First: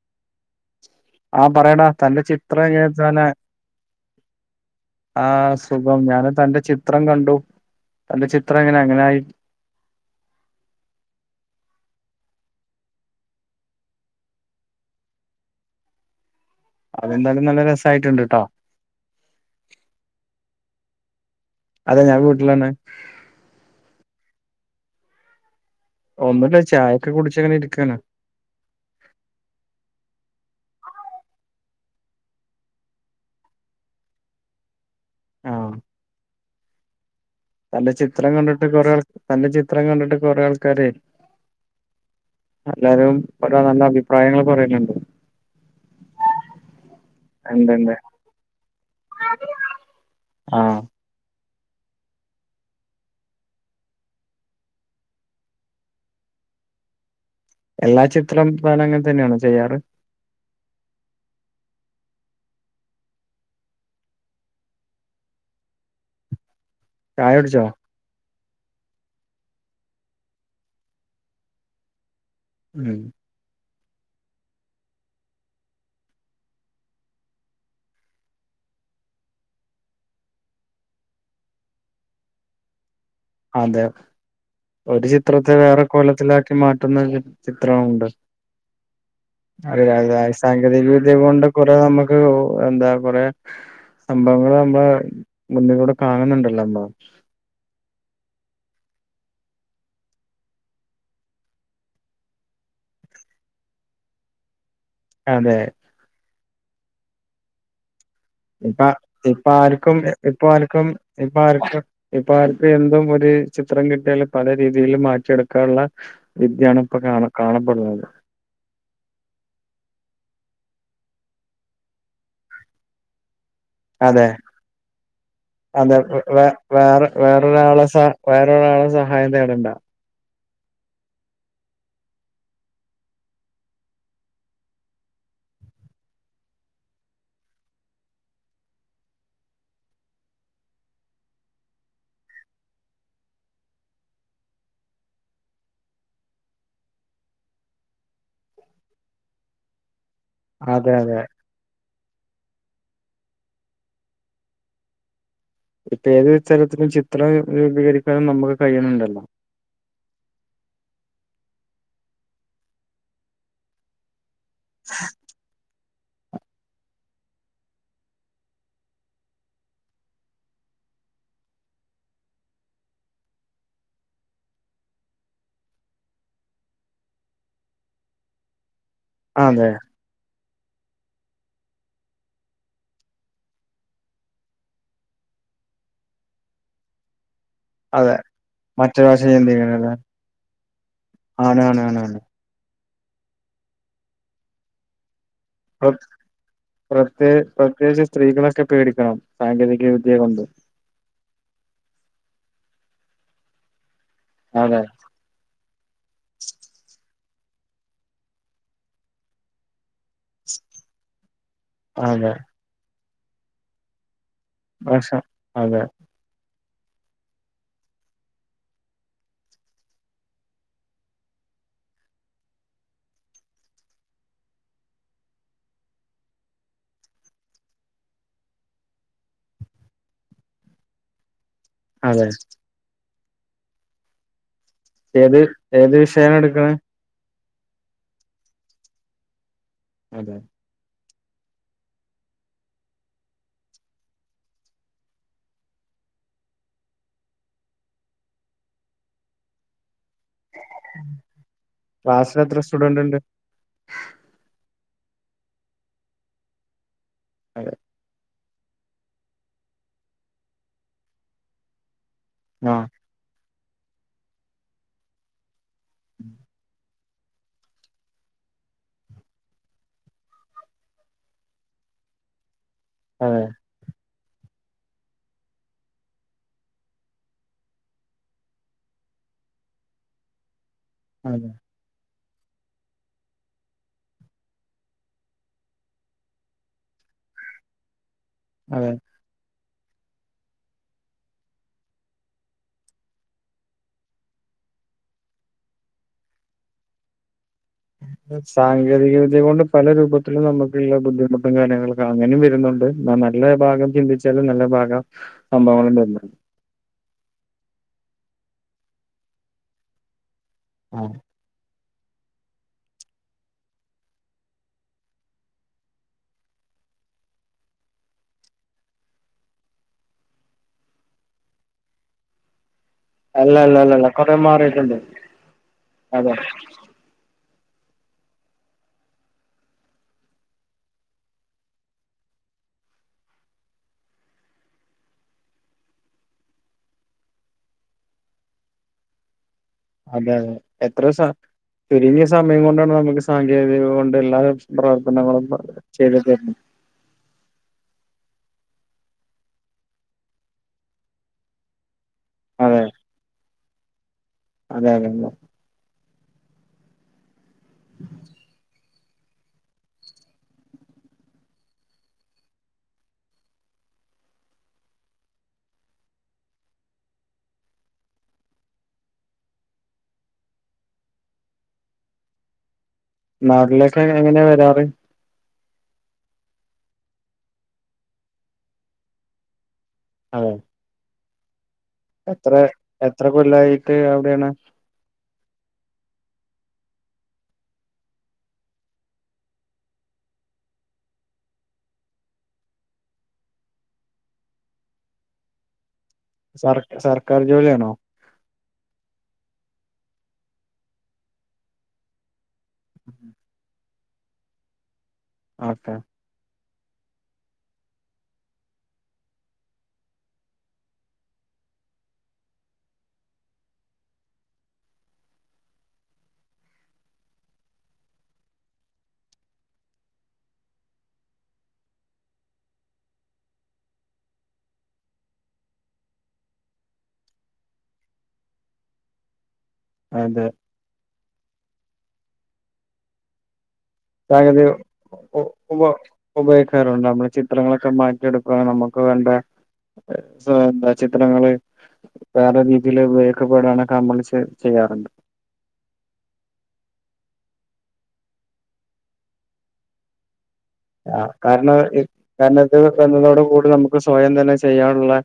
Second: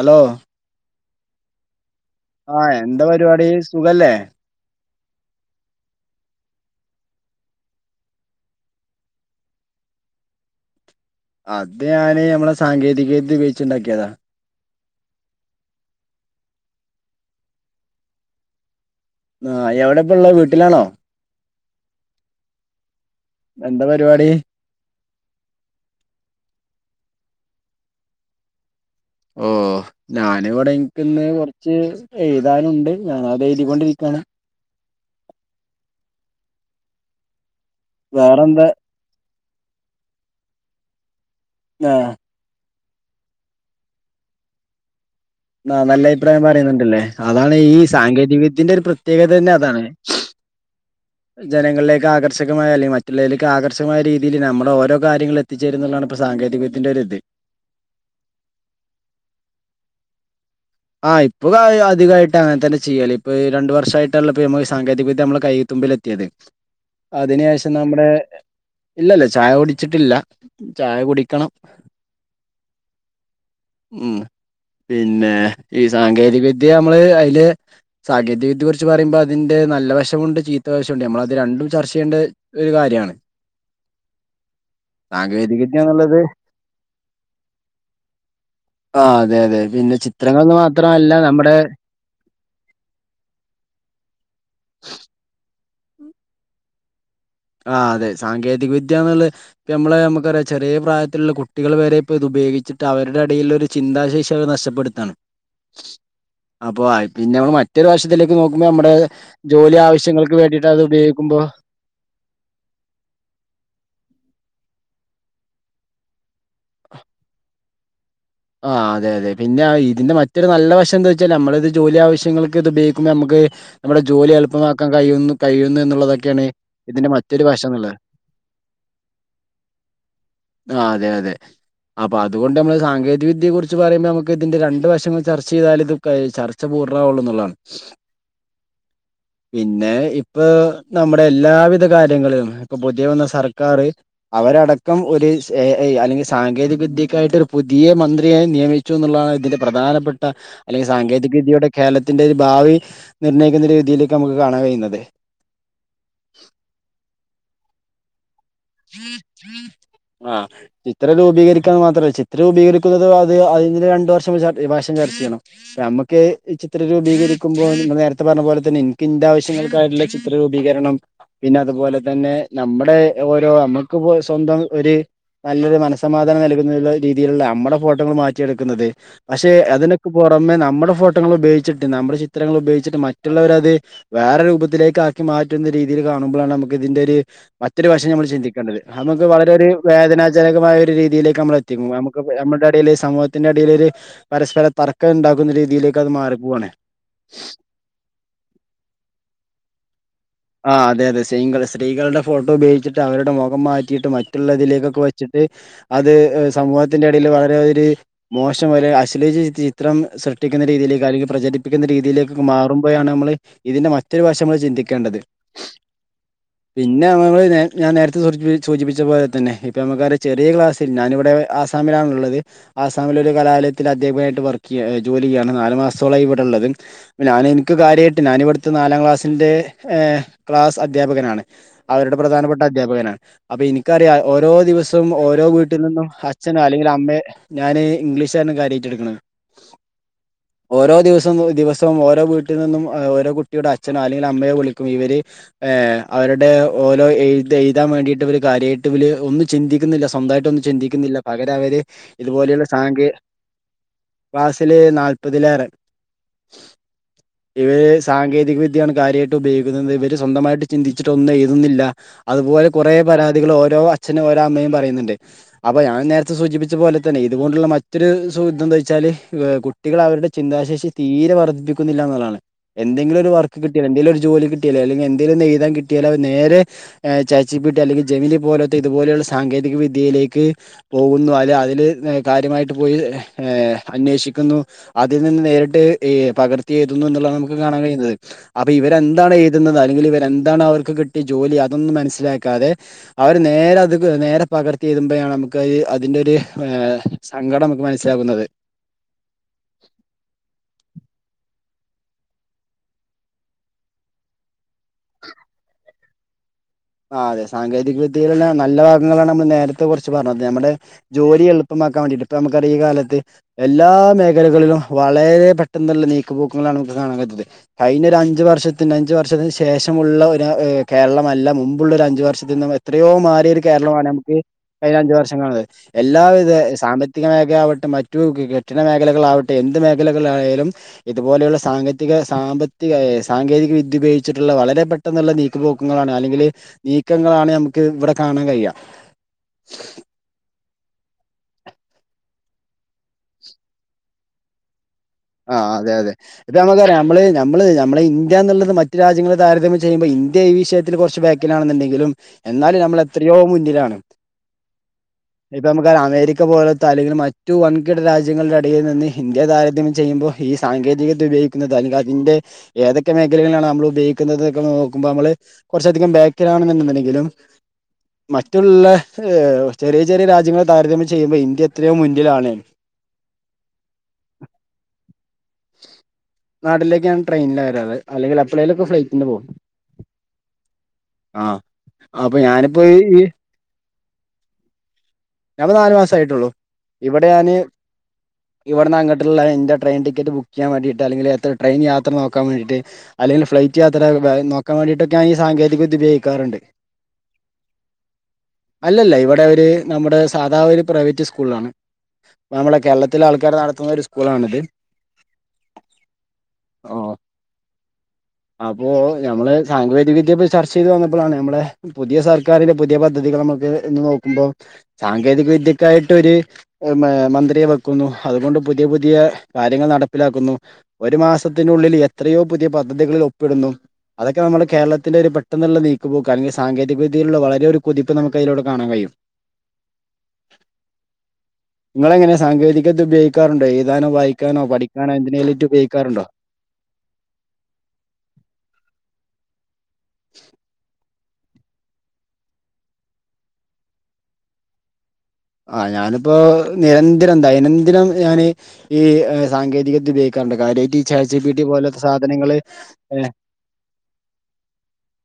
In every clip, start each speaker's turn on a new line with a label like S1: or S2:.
S1: Hello
S2: ആ പറയടാ തന്റെ ചിത്ര
S1: ആഹ്
S2: എങ്ങയെ
S1: എന്താ
S2: താന
S1: പരിപാടി സുഖല്ലേ
S2: ആഹ് സുഖം ഞാന് തന്റെ ചിത്രം കണ്ടു തന്റെ ചിത്രം എങ്ങനെ അങ്ങനായി
S1: അത് ഞാന് നമ്മളെ സാങ്കേതികവിദ്യ ഉപയോയിച്ച്ണ്ടാക്കിയതാ
S2: അതെന്താലും നല്ല രസായിട്ടുണ്ട്ട്ടോ
S1: ആഹ് എവിടെപ്പള്ളഹ് വീട്ടിലാണോ
S2: അതെ ഞാ വീട്ടിലാണ്
S1: എന്താ പരുവാടി
S2: ഒന്നൂല്ല ചായൊക്കെ കുടിച്ച്ങ്ങനെ ഇരിക്കാണ്
S1: ഓഹ് നാനിവടെ ഇൻക്ക് ന്ന് കൊറച്ച് എഴുതാനുണ്ട് ഞാനതെയ്തിക്കൊണ്ടിരിക്യാണ്
S2: ആഹ് അന്റെ ചിത്രം കണ്ടിട്ട്
S1: വേറെന്താ
S2: കൊറേ അന്റെ ചിത്രം കണ്ടിട്ട് കൊറേ ആൾക്കാരെയ്
S1: ആഹ്
S2: ല്ലാരും ഓരോ നല്ല അഭിപ്രായങ്ങൾ പറയല്ണ്ട്
S1: ആഹ് നല്ലയിപ്രായം പറീന്ന്ണ്ട്ല്ലേ അതാണ് ഈ
S2: എന്തെന്റെ
S1: സാങ്കേതികവിദ്യന്റെ ഒര് പ്രത്യേക തന്നെ അതാണ്
S2: ആഹ്
S1: ജനങ്ങലിലേക്ക് ആകർഷകമായ അലെ മറ്റുള്ളലേക്ക് ആകർഷമായ രീതിയിൽ നമ്മളോരോ കാര്യങ്ങളെ എത്തിച്ചേര ന്ന്ള്ളാണ് പ്പ സാങ്കേതിത്തിന്റെരിത്
S2: എല്ലാ ചിത്രം താനങ്ങന തന്നെയാണോ ചെയ്യാറ്
S1: ആഹ് ഇപ്പൊക് അയി അതികായിട്ട് അങ്ങൻതന്ന ചിയ്യല് പ്പ ഈ രണ്ട് വർഷായിട്ടാ ണലോ ഇപ്പ മ്മഈ സാങ്കേതിക വിദ്യ മ്മളെ കൈത്തുമ്പിൽ എത്തിയത് സ്ലിം
S2: ചായ
S1: അതിന്
S2: കുടിച്ചോ
S1: ഏഷം നമ്മടെ ഇല്ലല്ല ചായ കുടിച്ചിട്ടില്ല ചായ കുടിക്കണം
S2: ഉം
S1: ഉം പിന്നെ ഈ സാങ്കേതിക വിദ്യ യമ്മള് അയില് സാഗേതികദ്യയ കുറിച്ച് പറയുമ്പോ അതിന്റെ നല്ല വശമുണ്ട് ചീത്തവശൂണ്ട് നമ്മളത് രണ്ടും ചർച്ച ചെയ്യേണ്ടെ ഒരു കാര്യാണ്
S2: അതെ ഒരു ചിത്രത്തെ
S1: സാങ്കേതിക വിദ്യ
S2: വേറെ
S1: എന്നുള്ളത്
S2: കോലത്തിലാക്കി മാറ്റുന്ന ര് ചിത്രവുണ്ട്
S1: ആ അതെ അതെ
S2: അയ്
S1: പിന്നെ
S2: അഅ
S1: ചിത്രങ്ങൾന്ന്
S2: സാങ്കേതിക വിദ്യ
S1: മാത്രമല്ല നമ്മുടെ
S2: കൊണ്ട് കൊറേ നമ കു എന്താ കൊറെ സംഭവങ്ങള് അമ്മള് മുന്നിലൂടെ കാണുന്നുണ്ടല്ലോ നമ്മള്
S1: ആഹ് അതെ സാങ്കേതിക വിദ്യന്ന്ള്ളത് ഇപ്പ യമ്മളെ യമ്മക്കറിയ ചെറ്യേ പ്രായത്തില്ള്ള കുട്ടികള് വരെ പ്പത് ഉപയോഗിച്ചിട്ട് അവരുടെ എടയിലൊരു ചിന്താശേഷി അവെ നഷ്ടപ്പെടുത്താണ്
S2: അതെ
S1: പ്പോ അയ് പിന്നെമ്മ മാറ്റൊരു വശത്തിലേക്ക് നോക്കുമ്പോൾ
S2: ഇപ്പ
S1: നമ്മുടെ
S2: ഇപ്പ
S1: ജോലി
S2: ആർക്കും
S1: ആവശ്യങ്ങൾക്ക് വേണ്ടിട്ട് അത് ഉപയോഗിക്കുമ്പോ
S2: ഇപ്പൊ ആർക്ക് എന്തും ഒരു ചിത്രം കിട്ടിയാല് പല രീതിൽ മാറ്റിയെടുക്കാനുള്ള വിദ്യയാണ് ഇപ്പൊ കാണ കാണപ്പെടുന്നത്
S1: അഹ് അതെ അതെ പിന്നെ ഇതിന്റെ മറ്റൊരു നല്ല വശം എന്താ വെച്ചാ നമ്മൾ ഇത് ജോലി ആവശ്യങ്ങൾക്ക് ഇത് ഉപയോഗിക്കുമ്പോ നമുക്ക് നമ്മുടെ
S2: അതെ
S1: ജോലി എളുപ്പമാക്കാൻ കഴിയുന്നു കഴിയുന്നു
S2: അതെ
S1: എന്നുള്ളതൊക്കെയാണ്
S2: വേ
S1: ഇതിന്റെ മറ്റൊരു വശന്നുള്ളത്
S2: വേറെ ഒരാളേയും സഹായം തേടണ്ട
S1: ആഹ് അതെ അതെ അപ്പൊ അതുകൊണ്ട് നമ്മള് സാങ്കേ ഈവിദ്യയെ കുറിച്ച് പറയുമ്പോ നമുക്ക് ഇതിന്റെ രണ്ട് വശങ്ങൾ ചർച്ച ചെയ്താൽ ഇത് ചർച്ച പൂർണവുള്ളു എന്നുള്ളാണ് പിന്നെ ഇപ്പൊ നമ്മുടെ എല്ലാവിധ കാര്യങ്ങളും ഇപ്പൊ പുതിയ വന്ന സർക്കാര് അവരടക്കം ഒരു അ അല്ലെങ്കിൽ സാങ്കേതിക വിദ്യക്കായിട്ട് ഒരു പുതിയ മന്ത്രിയായി നിയമിച്ചു എന്നുള്ളതാണ് ഇതിന്റെ പ്രധാനപ്പെട്ട അല്ലെങ്കി
S2: അതെ അതെ
S1: സാങ്കേതിക വിദ്യയുടെ കേരളത്തിന്റെ ഒരു ഭാവി നിർണയിക്കുന്ന ഒരു രീതിയിലേക്ക് നമുക്ക് കാണാൻ കഴിയുന്നത്
S2: ഇപ്പൊ ഏതൊരു തരത്തിലും ചിത്രം രൂപീകരിക്കാനും നമുക്ക് കഴിയുന്നുണ്ടല്ലോ
S1: അഹ് ചിത്രം രൂപീകരിക്കാൻ മാത്രമല്ല ചിത്രം രൂപീകരിക്കുന്നത് അത് അതിന് രണ്ടു വർഷം വാശം ചർച്ച ചെയ്യണം നമുക്ക് ചിത്ര രൂപീകരിക്കുമ്പോൾ നേരത്തെ പറഞ്ഞ പോലെ തന്നെ എനിക്കിന്റെ ആവശ്യങ്ങൾക്കായിട്ടുള്ള ചി ചിത്ര രൂപീകരണം പിന്നെ അതുപോലെ തന്നെ നമ്മുടെ ഓരോ നമ്മുക്കിപ്പോ സ്വന്തം ഒരു നല്ലൊരു മനസ്സമാധാനം നൽകുന്ന രീതിയിലുള്ള നമ്മുടെ ഫോട്ടോകൾ മാറ്റിയെടുക്കുന്നത് പക്ഷെ
S2: അതെ
S1: അതിന് ക്ക് പുറമെ നമ്മുടെ ഫോട്ടോകൾ ഉപയോഗിച്ചിട്ട് നമ്മുടെ ചിത്രങ്ങൾ ഉപയോഗിച്ചിട്ട് മറ്റുള്ളവര് അത് വേറെ രൂബത്തിലേക്കാക്കി മാറ്റുന്ന രീതിയില്കാണുമ്പളാണ് അമുക്ക് ഇതിന്റെര് മ ത്തിരി വശം
S2: അതെ
S1: ഞമ്മൾ ചിന്തിക്കേണ്ടത് ഹമുക്ക്
S2: മറ്റൊരാശയം
S1: വളരെര്
S2: ചിന്തിക്കുന്നത്
S1: വേദനാജനകമായ ഒരു രീതിയിലേക്ക്
S2: ആണ് ആണ്
S1: അമ്മളഎത്തിക്കും
S2: ആണ്
S1: വാമു
S2: ആണ്
S1: ക്ക്പെ അമ്മടെ എടീല് സമൂ ത്തിന്റെടിലൊര് പരസ്പര തർക്കംണ്ടാക്കുന്ന രീതിയിലേക്ക് അത് മാറി പുവാണ്
S2: പ്രേകിച്ച് സ്ത്രീകളൊക്കെ പേടിക്കണം സാങ്കേതിക വിദ്യയെ കൊണ്ട്
S1: അഹ് അതെ അതെ സൈങ്കളെ സ്ത്രീകൾടെ ഫോട്ടോ ബേഗിച്ചിട്ടാ അവരുടെ മൊഖം മാറ്റീട്ടും
S2: അതെ
S1: മറ്റുള്ളതിലേക്കൊക്കു വെ ചിട്ട് അത് സമൂഹത്തിന്റെ എടേലും വളരെ ഒര് മോശം വരെ അശ്ലീജി ചിത്തി ത്രം സൃഷ്ടിക്ക്ന്ന രീതിയില് കാര്യങ്ങൾ പ്രജരിപ്പിക്ക്ന്ന
S2: അതെ
S1: രീതിയിലേക്ക്ക് മാറുമ്പോയാണ് അമ്മ്ള് ഇതിന്റെ മാ റ്റര് വശംമ്മള്
S2: ഭക്ഷ
S1: ചിന്തിക്കേണ്ടത്
S2: അതെ
S1: പിന്നെ മ്മള് നേ ഞാൻ നേരത്തെ സൂചിപി സൂചിപിച്ച പോലെ തന്നെ ഇപ്പ നമുക്കറിയ ചെറിയ ക്ലാസ് തിന്നാന് ഇവ്ടെ ആസാമിലാൺള്ളത് ആസാമിലൊര് കലാലയത്തിൽ അധ്യാപകായിട്ട് വർക്കിയ്യ ജോലി ചെയ്യയാണ് നാല് മാസത്തോളായി ഇവിടെ ഉള്ളത് പഞാന് ൻക്ക് കാര്യയിട്ട് ഞാനിവിട്ത്തെ നാലാക്ലാസ്ൻ്റെ ഏഹ് ക്ലാസ് അധ്യാപകനാണ് അവരുടെ
S2: അതെ
S1: പ്രധാനപ്പെട്ട അധ്യാപകനാണ് അപ്പ ഇൻക്കറിയാം ഓരോ ദിവസ ത്തും
S2: ഏത്
S1: ഓരോ വീട്ടിൽ
S2: ഏത്
S1: നിന്നും
S2: വിഷയാണ്
S1: അച്ഛനോ
S2: എടുക്കണെ
S1: അല്ലെങ്കിൽ അമ്മെ ഞാന് ഇംഗ്ലീഷാണ് കാര്യയ്റ്റ്ട്ക്ക്ണ്
S2: അതെ
S1: ഓരോ ദിവസംബോ ദിവസം ഓരോ വീട്ടിൽ നിന്നും എ ഓരോ കുട്ടിയുടെ അച്ഛനോ അല്ലെങ്കിൽ അമ്മയോ വിളിക്കും ഇവര് ഏഹ് അവരുടെ ഓരോ എഴ്ത്ത് എയ്താൻ വേണ്ടീട്ട് ഇവര് കാര്യയിട്ട്ബ് ല് ഒന്നും ചിന്തിക്ന്നില്ല സ്വന്തായി ട്ടൊന്നു ചിന്തിക്കുന്നില്ല പകരഅവര്
S2: ക്ലാസ്സിൽ എത്ര
S1: ഇതുപോലെയുള്ള
S2: സ്റ്റുഡന്റ്
S1: സാങ്കെ
S2: ഉണ്ട്
S1: ക്ലാസ്സില് നാല്പതിലേറെ
S2: അതെ
S1: ഇവര് സ് സാങ്കേതിക വിദ്യയാണ് കാര്യായിട്ട് ഉപയോഗിക്കുന്നത് ഇവര് സ്വന്തമായിട്ട് ചിന്തിച്ചിട്ടൊന്നഎയ്തുന്നില്ല അത്പോലെ
S2: ആഹ്
S1: കെറേ പരാതികള് ഓരോ അച്ഛനും ഓരോ അമ്മയും പറയുന്നുണ്ട് അപ്പൊ ഞാൻ നേരത്തെ സൂചിപ്പിച്ച പോലെ തന്നെ ഇത്കൊണ്ടുള്ള മറ്റൊരു സുക്‌ത്താന്താച്ചാല് കുട്ടികൾ അവരുടെ ചിന്താശേഷി തീരെ വർദ്ധിപ്പി കുന്നില്ലാന്നുള്ളാണ് എന്തെങ്കിലും ഒരു
S2: അതെ
S1: വർക്ക് കിട്ട്യാല് എന്തേലൊര് ജോലികിട്ട്യാല് അല്ലങ്ങി എന്തേലൊന്ന് എഴ്താൻ കിട്ടിയാലത് നേരെ ഏഹ് ചാച്ചി ബീട്ടി അല്ലെങ്കിൽ ജെമിനി പോലോത്തെ ഇത്പോലെയുള്ള സാങ്കേതിക വിദ്യയിലേക്ക് പോവുന്നു
S2: അതെ
S1: അലെ അതില് കാര്യമായിട്ട് പോയി ഏഹ് അന്വേഷിക്ക്ന്നു അതിൽ നിന്ന് നേരിട്ട് ഏഹ് പകർത്തിയേതുന്നു ന്നുള്ളതാംമുക്ക് കാണാൻ കഴിയുന്നത് അപ
S2: അതെ
S1: ഇവരെന്താണ് ഏതുന്നത് അല്ലെങ്കിൽ ഇവരെന്താണ് അവർക്ക് കിട്ടിയ ജോലി അതൊന്നും മനസ്സിലാക്കാതെ അവര് നേരെ അത്ക് നേരെപകർത്തി ഏതുമ്പയാണ് അമുക്ക് അയീ അതിൻ്റൊര് സങ്കടം മനസ്സിലാകുന്നത്
S2: സാങ്കേതിക വിദ്യ കൊണ്ടും പല രൂപത്തിലും നമ്ക്ള്ളെ ബുദ്ധിമുട്ടും കാര്യങ്ങളൊക്കെ അങ്ങനിംവരുന്നുണ്ട് ന്ന നല്ല ഭാഗം ചിന്തിച്ച് ചെല നല്ല ഭാഗം സംഭവങ്ങള്ണ്ട് എല്ലാം
S1: ആഹ് അതെ സാങ്കേതിക വിദ്യയില്ള്ള നല്ല ഭാഗങ്ങളാണ് നമ്മൾ നേരത്തെ കൊർച്ച് പർഞ്ഞത് യമ്മടെ ജോലിയെൾ പമ്മാക്കാൻ വേണ്ടിട്ട് ഇപ്പ അമ്മക്കാറിയ ഈ കാലത്ത് എല്ലാ മേഖലകളിലും വളരെ പെട്ടെന്ന്ള്ള നീക്ക് പോക്കുങ്ങളാണ് നംക്ക് കാണാകജ്ദ് അയിഞ്ഞൊര അഞ്ചു വർഷത്തിന് അഞ്ചു വർഷത്തിന് ശേഷമുള്ള ഒരാ കേരളമല്ല മും ഫുള്ള് ഒരഅഞ്ചു വർഷതിന്റെ മേൽ എത്രയോ
S2: അല്ല
S1: മാറിയൊര്
S2: അല്ല
S1: കേരളമാണ്
S2: അല്ലല്ല
S1: നമുക്ക്
S2: കൊറേ
S1: കയ്ഞ
S2: മാറിയിട്ടുണ്ട്
S1: അഞ്ച് വർഷങ്ങൾള്ളത് എല്ലാ
S2: അതെ
S1: വിധ സാമ്പ ത്തിക മേഖലാവട്ടെ മറ്റു ഗെകെട്ടിട മേഖലകളാവട്ടെ എന്ത് മേഖലകൾലാണേലും ഇതുപോലെയുള്ള സാങ്കേത്തിക സാമ്പത്തിക സാങ്കേതിക വിദ്യ ഉപയോഗിച്ട്ട്ള്ള വളരെ പ പെട്ടെന്നുള്ള നീക്കപോക്ക്ങ്ങളാണ് അല്ലെങ്കില് നീക്കങ്ങളാണ് നമുക്ക് ഇവിടെ കാണാൻ കഴിയാ
S2: അതെ അതെ എത്രോസ ചുരുങ്ങിയ സമയം കൊണ്ടാണ് നമുക്ക് സാങ്കേതികകൊണ്ട് എല്ലാ പ്രാർത്ഥനകളും
S1: ആഹ് അതെ അതെ ഇത് [unintelligible] നമ്മള്ന നമ്മള് നമ്മളെ ഇന്ത്യ എന്നുള്ളത് മറ്റു രാജ്യങ്ങളെ താരതമ്യം ചെയ്യുമ്പോ ഇന്ത്യ ഈ വിഷയത്തിൽ കുറച്ച് ബാക്കിനാണെന്നുണ്ടെങ്കിലും എന്നാലും
S2: അതെ
S1: നമ്മൾ എത്രയോ മുന്നിലാണ്.
S2: അതെ അതെ അതെ.
S1: ഇപ്പ നമുക്കറിയ അമേരിക്ക പോലത ആണ റ്റു വൻകിട രാജ്യങ്ങളുടെ ഇടയിൽ നിന്ന് ഇന്ത്യ താരത്തിന് ചെയ്യുമ്പോൾ ഈ സാങ്കേതികത ഉപയോഗിക്കുന്നത് അനുരാജിന്റെ ഏതൊക്കെ മേഖലകളാണ് നമ്മള് ഉപയോഗിക്കുന്നത്തൊക്കെ നോക്കുമ്പോൾ നമ്മള് കൊറച്ചധികം ബേക്കിലണന്ന്ണ്ടെങ്കിലും മറ്റുള്ള ഏ ചെറിയ ചെറിയ രാജ്യങ്ങളൾ താരതമ്യം ചെയ്യുമ്പോ ഇന്ത്യ എത്രയോ മുന്നിലാണ്.
S2: നാട്ടിലേക്ക് എങ്ങനെ വരാറ്.
S1: നാടിലേക്കാണ് ട്രെയിനിലാ വരാറ് അല്ലെങ്കിൽ അപ്പളേയിലൊക്കെ ഫ്ലൈറ്റിന് പോവും.
S2: അതെ
S1: ആഹ് അപ്പൊ
S2: എത്ര
S1: ഞാനിപ്പോ ഈ
S2: എത്ര കൊല്ലായിട്ട് അവിടെയാണ്.
S1: ഞാപ്പോ നാല് മാസ ആയിട്ടുള്ളു. ഇവിടെ ഞാന് ഇവിടന്ന് അങ്ങട്ടുള്ള എന്റെ ട്രെയി ടിക്കറ്റ് ബുക്ക് ചെയ്യാൻ വേണ്ടിട്ട്ല്ലെങ്കിൽ ടെയിൻയാത്ര നോക്കാൻ വേണ്ടിയിട്ട് അല്ലെങ്കിലും ഫ്ലറ്റ് യാത്ര നോക്കാൻ വേണ്ടിട്ടൊക്കെ ഈ സാങ്കേതികവിദ്യ ഉപയോഗി
S2: സർ സർക്കാർ ജോലിയാണോ?
S1: അല്ലല്ല ഇവിടെ ഒര് നമ്മുടെ സാദാ ഒരു പ്രൈവറ്റ് സ്കൂളാണ്. നമ്മളെ കേരളത്തിലെ ആൾക്കാർ നടത്തുന്ന ഒരു സ്കൂളാണിത്.
S2: ഓക്കെ
S1: ഓ അപ്പോ നമ്മള് സാങ്കേതിക വിദ്യെ പോ ചർച്ച ചെയ്ത് വന്നപ്പോഴാണ് നമ്മളെ പുതിയ സർക്കാരിന്റെ പുതിയ പദ്ധതികൾ നമുക്ക് ഇന്ന് നോക്കുമ്പോൾ സാങ്കേതിക വിദ്യക്കായിട്ട് ഒരു മന്ത്രിയെ വെക്കുന്നുഅതുകൊണ്ട് പുതിയ പുതിയ കാര്യങ്ങൾ നട പ്പിലാക്കുന്നു ഒരു മാസത്തിനുള്ളിൽ എത്രയോ പുതിയ പദ്ധതികളിൽ ഒപ്പിടുന്നു. അതൊക്കെ നമ്മുടെ കേരളത്തിലൊരു പെട്ടെന്നുള്ള നീക്കുപോക്ക് അങ്കിൽ സാങ്കേതിക വിദ്യയിലുള്ള വളരെ ഒരു കൊതിപ്പ് നമക്ക് അയ് ലൂടെ കാണൻ കഴിയും.
S2: അതെ
S1: ഇങ്ങള് എങ്ങനെ സാങ്കേതികത ഉപയോഗിക്കാറുണ്ടോ എഴുതാനോ വായിക്കാനോ
S2: താങ്കള്
S1: പഠി ൻ
S2: ഉ
S1: എന്തിനേലുറ്റു
S2: ഉപ
S1: ഉപയോഗിക്കാറു ണ്ടോ?
S2: ഉപയോഗിക്കാറുണ്ട് നമ്മള് ചിത്രങ്ങളൊക്കെ മാറ്റിയെടുക്കുവാനും നമുക്ക് വേണ്ട [unintelligible] ചിത്രങ്ങള് വേറെ രീതിൽ ഉപ യോഗിക്കപ്പെടാൻ നമ്മൾ ചെയ്യാറുണ്ട്.
S1: ആഹ് ഞാനിപ്പോ നിരന്തരം ദൈനംദിനം ഞാന് ഈ സാങ്കേതികവിദ്യ ഉപയോഗിക്കാറുണ്ട് കാര്യ
S2: ആ കാരണം കാരണത് വന്നതോട് കൂടെ നമുക്ക് സ്വയം തന്നെ ചെയ്യാനുള്ളെ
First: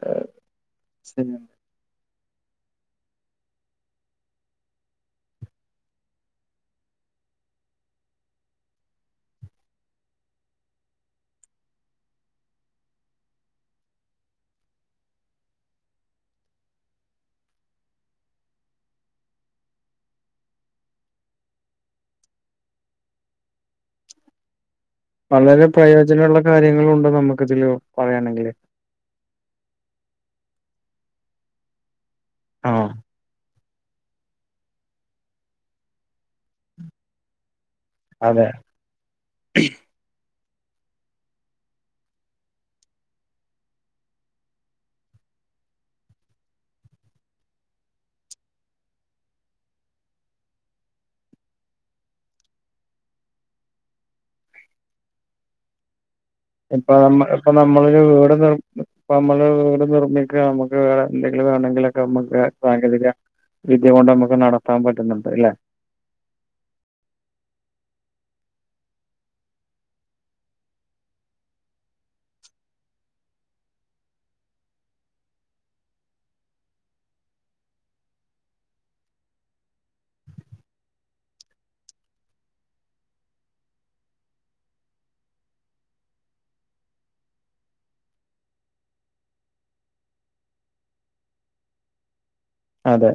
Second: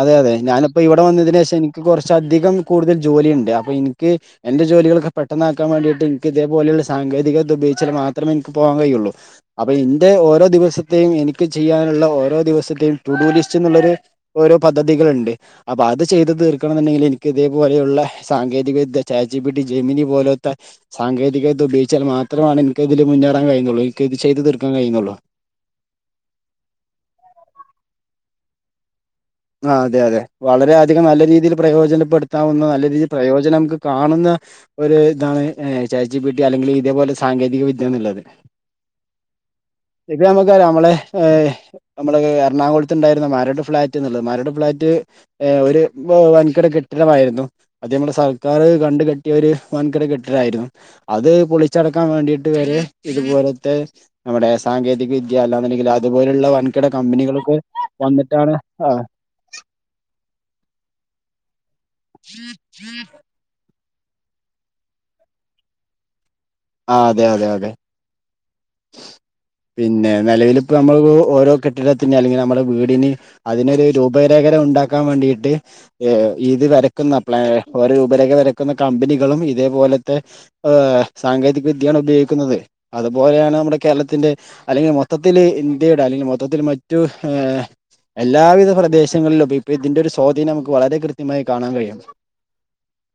S1: അതെ അതെ ഞാനിപ്പോ ഇവിടെ വന്നതിന് ശേഷം എനിക്ക് കുറച്ചധികം കൂടുതൽ ജോലി ഇണ്ട് അപ്പൊ ഇനിക്ക് എന്റെ ജോലികളൊക്കെ പെട്ടന്നാക്കാൻ വേണ്ടിയിട്ട് എക്ക്‌ ഇതേപോലുള്ള സാങ്കേതികദ്യ ഉപയോഗിച്ച മാത്രേമെ എനിക്ക് പോവാൻ കയിയുള്ളൂ അപ്പൊ ഇന്റെ ഓരോ ദിവസത്തെയും എനിക്ക് ചെയ്യാനുള്ള ഓരോ ദിവസത്തെയും ടുടൂലിസ്റ്റ് ന്നുള്ളൊര് ഓരോ പദ്ധതികളിണ്ട് അപ്പൊ അത് ചെയ്ത് തീർക്കണം ന്നുണ്ടെങ്കില് എനിക്ക് ഇതേപോലെയുള്ള സാങ്കേതിക വിദ്യ ചാറ്റ് ജിപിട്ടി, ജെമിനി പോലത്തെ സാങ്കേതിക വിദ്യ ഉപയോഗിച്ചാൽ മാത്രമാണ് എനക്കതില് മുന്നേറാൻ കഴിയുന്നുള്ളൂ എനിക്കത് ചെയ് തീർക്കാൻ കഴിയുന്നുള്ളു.
S2: വളരെ പ്രയോജനമുള്ള കാര്യങ്ങളുണ്ട് നമുക്ക് ഇതില് പറയാണെങ്കില്
S1: ആഹ് അതെ അതെ വളരെ അധികം നല്ല രീതിയില് പ്രയോജനപ്പെടുത്താവുന്ന
S2: ആ
S1: നല്ല രീതിയിൽ പ്രയോജനം നമുക്ക് കാണുന്ന ഒരു ഇതാണ് ചാറ്റ്ജിപിട്ടി അല്ലെങ്കില് ഇതേപോലെ സാങ്കേതിക വിദ് ദ്യാന്നുള്ളത്.
S2: അതെ
S1: ഇപ്പ ഞമ്മക്കറ്യ അമ്മെളെ ഏഹ് അമ്മള് എർണാകാെൾത്ത്ണ്ടായ്ര്ന്ന മരട് ഫ്ളാ റ്റ്ന്ന്ള്ളെത് മരട് ഫ്ളാറ്റ് ഏഹ് ഒര് ബോ വൻകിട കെട്ടിടമായ്ര്ന്നു അത് ഞമ്മളെ സർക്കാര് കണ്ട് കെട്ട്യൊര് വൻകിട കെട്ടിടായിര്ന്നു അത് പൊളിച്ചടക്കാം വേണ്ടീട്ട് വെരെ ഇത് പോലെത്തെ നമ്മടെ സാങ്കേതിക വിദ്യ അല്ലാന്ന്ണ്ടെങ്കില് അത്പോലെയുള്ള വൻകിട
S2: ഇപ്പൊ നമ്മ
S1: കമ്പ്നികൾക്ക് വന്നിട്ടാണ് ആ
S2: പ്പമ്മള് വീട് നിർമ്മിക്കാ അമ്മക്ക് വേറെ ന്തെങ്കിലും വേണെങ്കിലൊക്കെ നമുക്ക് സാങ്കേതിക വിദ്യ കൊണ്ട് നമ്ക്ക് നടത്താം പറ്റുന്നുണ്ട് ഇല്ലെ
S1: ആഹ് അതെ അതെ അതെ പിന്നെ നെലവ്‌ല്‌പ്പൊ നമ്മള് ഓരോ കെട്ടിടത്തിന് അല്ലെങ്കില് നമ്മളെ വീടിന് അതിനൊര് രൂപരേഖര ഉണ്ടാക്കാം വേണ്ടീട്ട് ഏഹ് ഇത് വരക്ക്ന്ന പ്ലെ ഓരോ രൂപരേഖ വരക്കുന്ന കമ്പനികളും ഇതേപോലെത്തെ ഏഹ് സാങ്കേതിക വിദ്യാണ് ഉപയോഗിക്കുന്നത് അതുപോലേ നമ്മുടെ കേരളത്തിന്റെ അല്ലെങ്കി മൊത്തത്തില് ഇന്ത്യയുടെ അല്ലെങ്കി മൊത്തത്തില് മറ്റു ഏഹ് എല്ലാവിധ പ്രദേശങ്ങൾലും പ് പ്പ ഇതിന്റൊരു സ്വാധീനമുക്ക് വളരെ കൃത്യമായി കാണാം കഴിയും
S2: അതെ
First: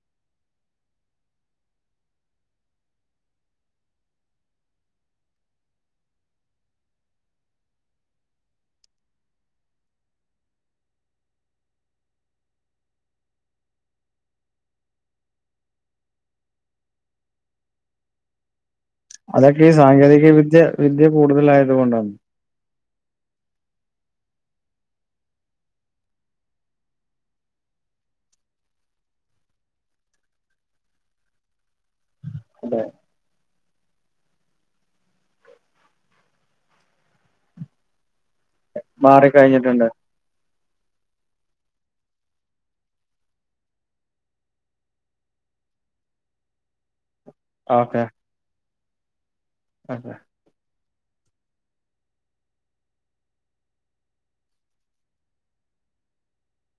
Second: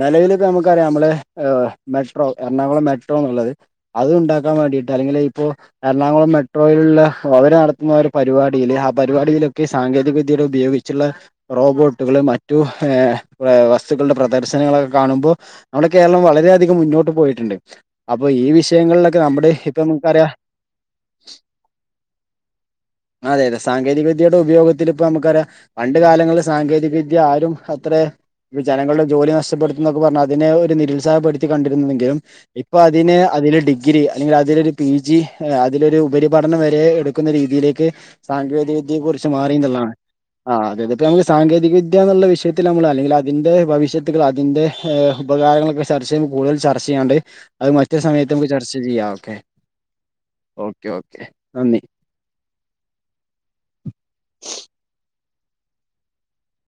S1: നെലവ്‌ല്‌പ്പോ നമുക്കറ്യാ അമ്മെള് ഏഹ് മെട്രോ എർണാകുളം മെട്രോന്ന്ള്ളെത് അത് ഉണ്ടാക്കാം വേണ്ടീട്ട് അല്ലെങ്കില് ഇപ്പോ എർണാകുളം മെട്രോയില്ള്ള ഓഹ് അവര് നടത്ത്ന്ന ഒരു പരുവാടിയില് ആ പര്വാടിയിലൊക്കെ സാങ്കേതിക വിദ്യയുടെ ഉപയോഗിച്ച്ള്ളെ റോബോട്ടുകള് മറ്റു ഏഹ് വസ്തുക്കൾടെ പ്രദർശ് ത്തനങ്ങളെക്കെ കാണുമ്പോ നമ്മുടെ കേരളം വളരേ അധികം മുന്നോട്ട് പോയിട്ട് ണ്ട് അപ്പൊ ഈ വിഷയങ്ങൾലൊ
S2: അതൊക്കെ ഈ സാങ്കേതിക വിദ്യ വിദ്യ കൂട്തലായത് കൊണ്ടാണ്
S1: അതെ അതെ സാങ്കേതിക വിദ്യയുടെ ഉപയോഗത്തില്‌പ്പ നമുക്കറ്യാ പണ്ട് കാലങ്ങൾല് സാങ്കേതിക വിദ്യ ആരും അത്രെ വ് ജനങ്ങൾടെ ജോലി നഷ് ട്ടപ്പെട്ത്തുംന്നൊക്കെ പർഞ്ഞ് അതിനെ ഒരു നിരുത്സാഹപ്പെട്ത്തി കണ്ടിരുന്നുവെങ്കിലും ഇപ്പാെ
S2: അതെ
S1: അതിനെ അതില് ഡി ഡിഗ്രി അല്ലെങ്കിലതിലൊരു പി ജി അതിലൊരു ഉപരിപഠനം വെരേ എട്ക്കുന്ന രീതിയിലേക്ക് സാങ്കേതിക വിദ്യയെ കുറിച്ച്
S2: മാറിക്കഴിഞ്ഞിട്ടുണ്ട്
S1: മാറീന്ന്ള്ളാണ് ആഹ് അതെ അതെ ഇപ്പ നമുക്ക് സാങ്കേതി വിദ്യാന്ന്ള്ള വിഷയത്തില് അമ്മെള് അല്ലെങ്കിലതിന്റെ ഭവിഷത് കള് അതിന്റെ ഏഹ് ഉപകാരങ്ങളൊക്കെ ചർച്ചെയ്യ്മ്പോ കൂട്തൽ ചർച്ചെയ്യാണ്ട് അത്
S2: ഓക്കെ
S1: മറ്റൊരു സമയ ത്ത് ചർച്ച ചെയ്യാം ഓക്കെ
S2: [unintelligible]
S1: ഓക്കെ ഓക്കെ നന്ദി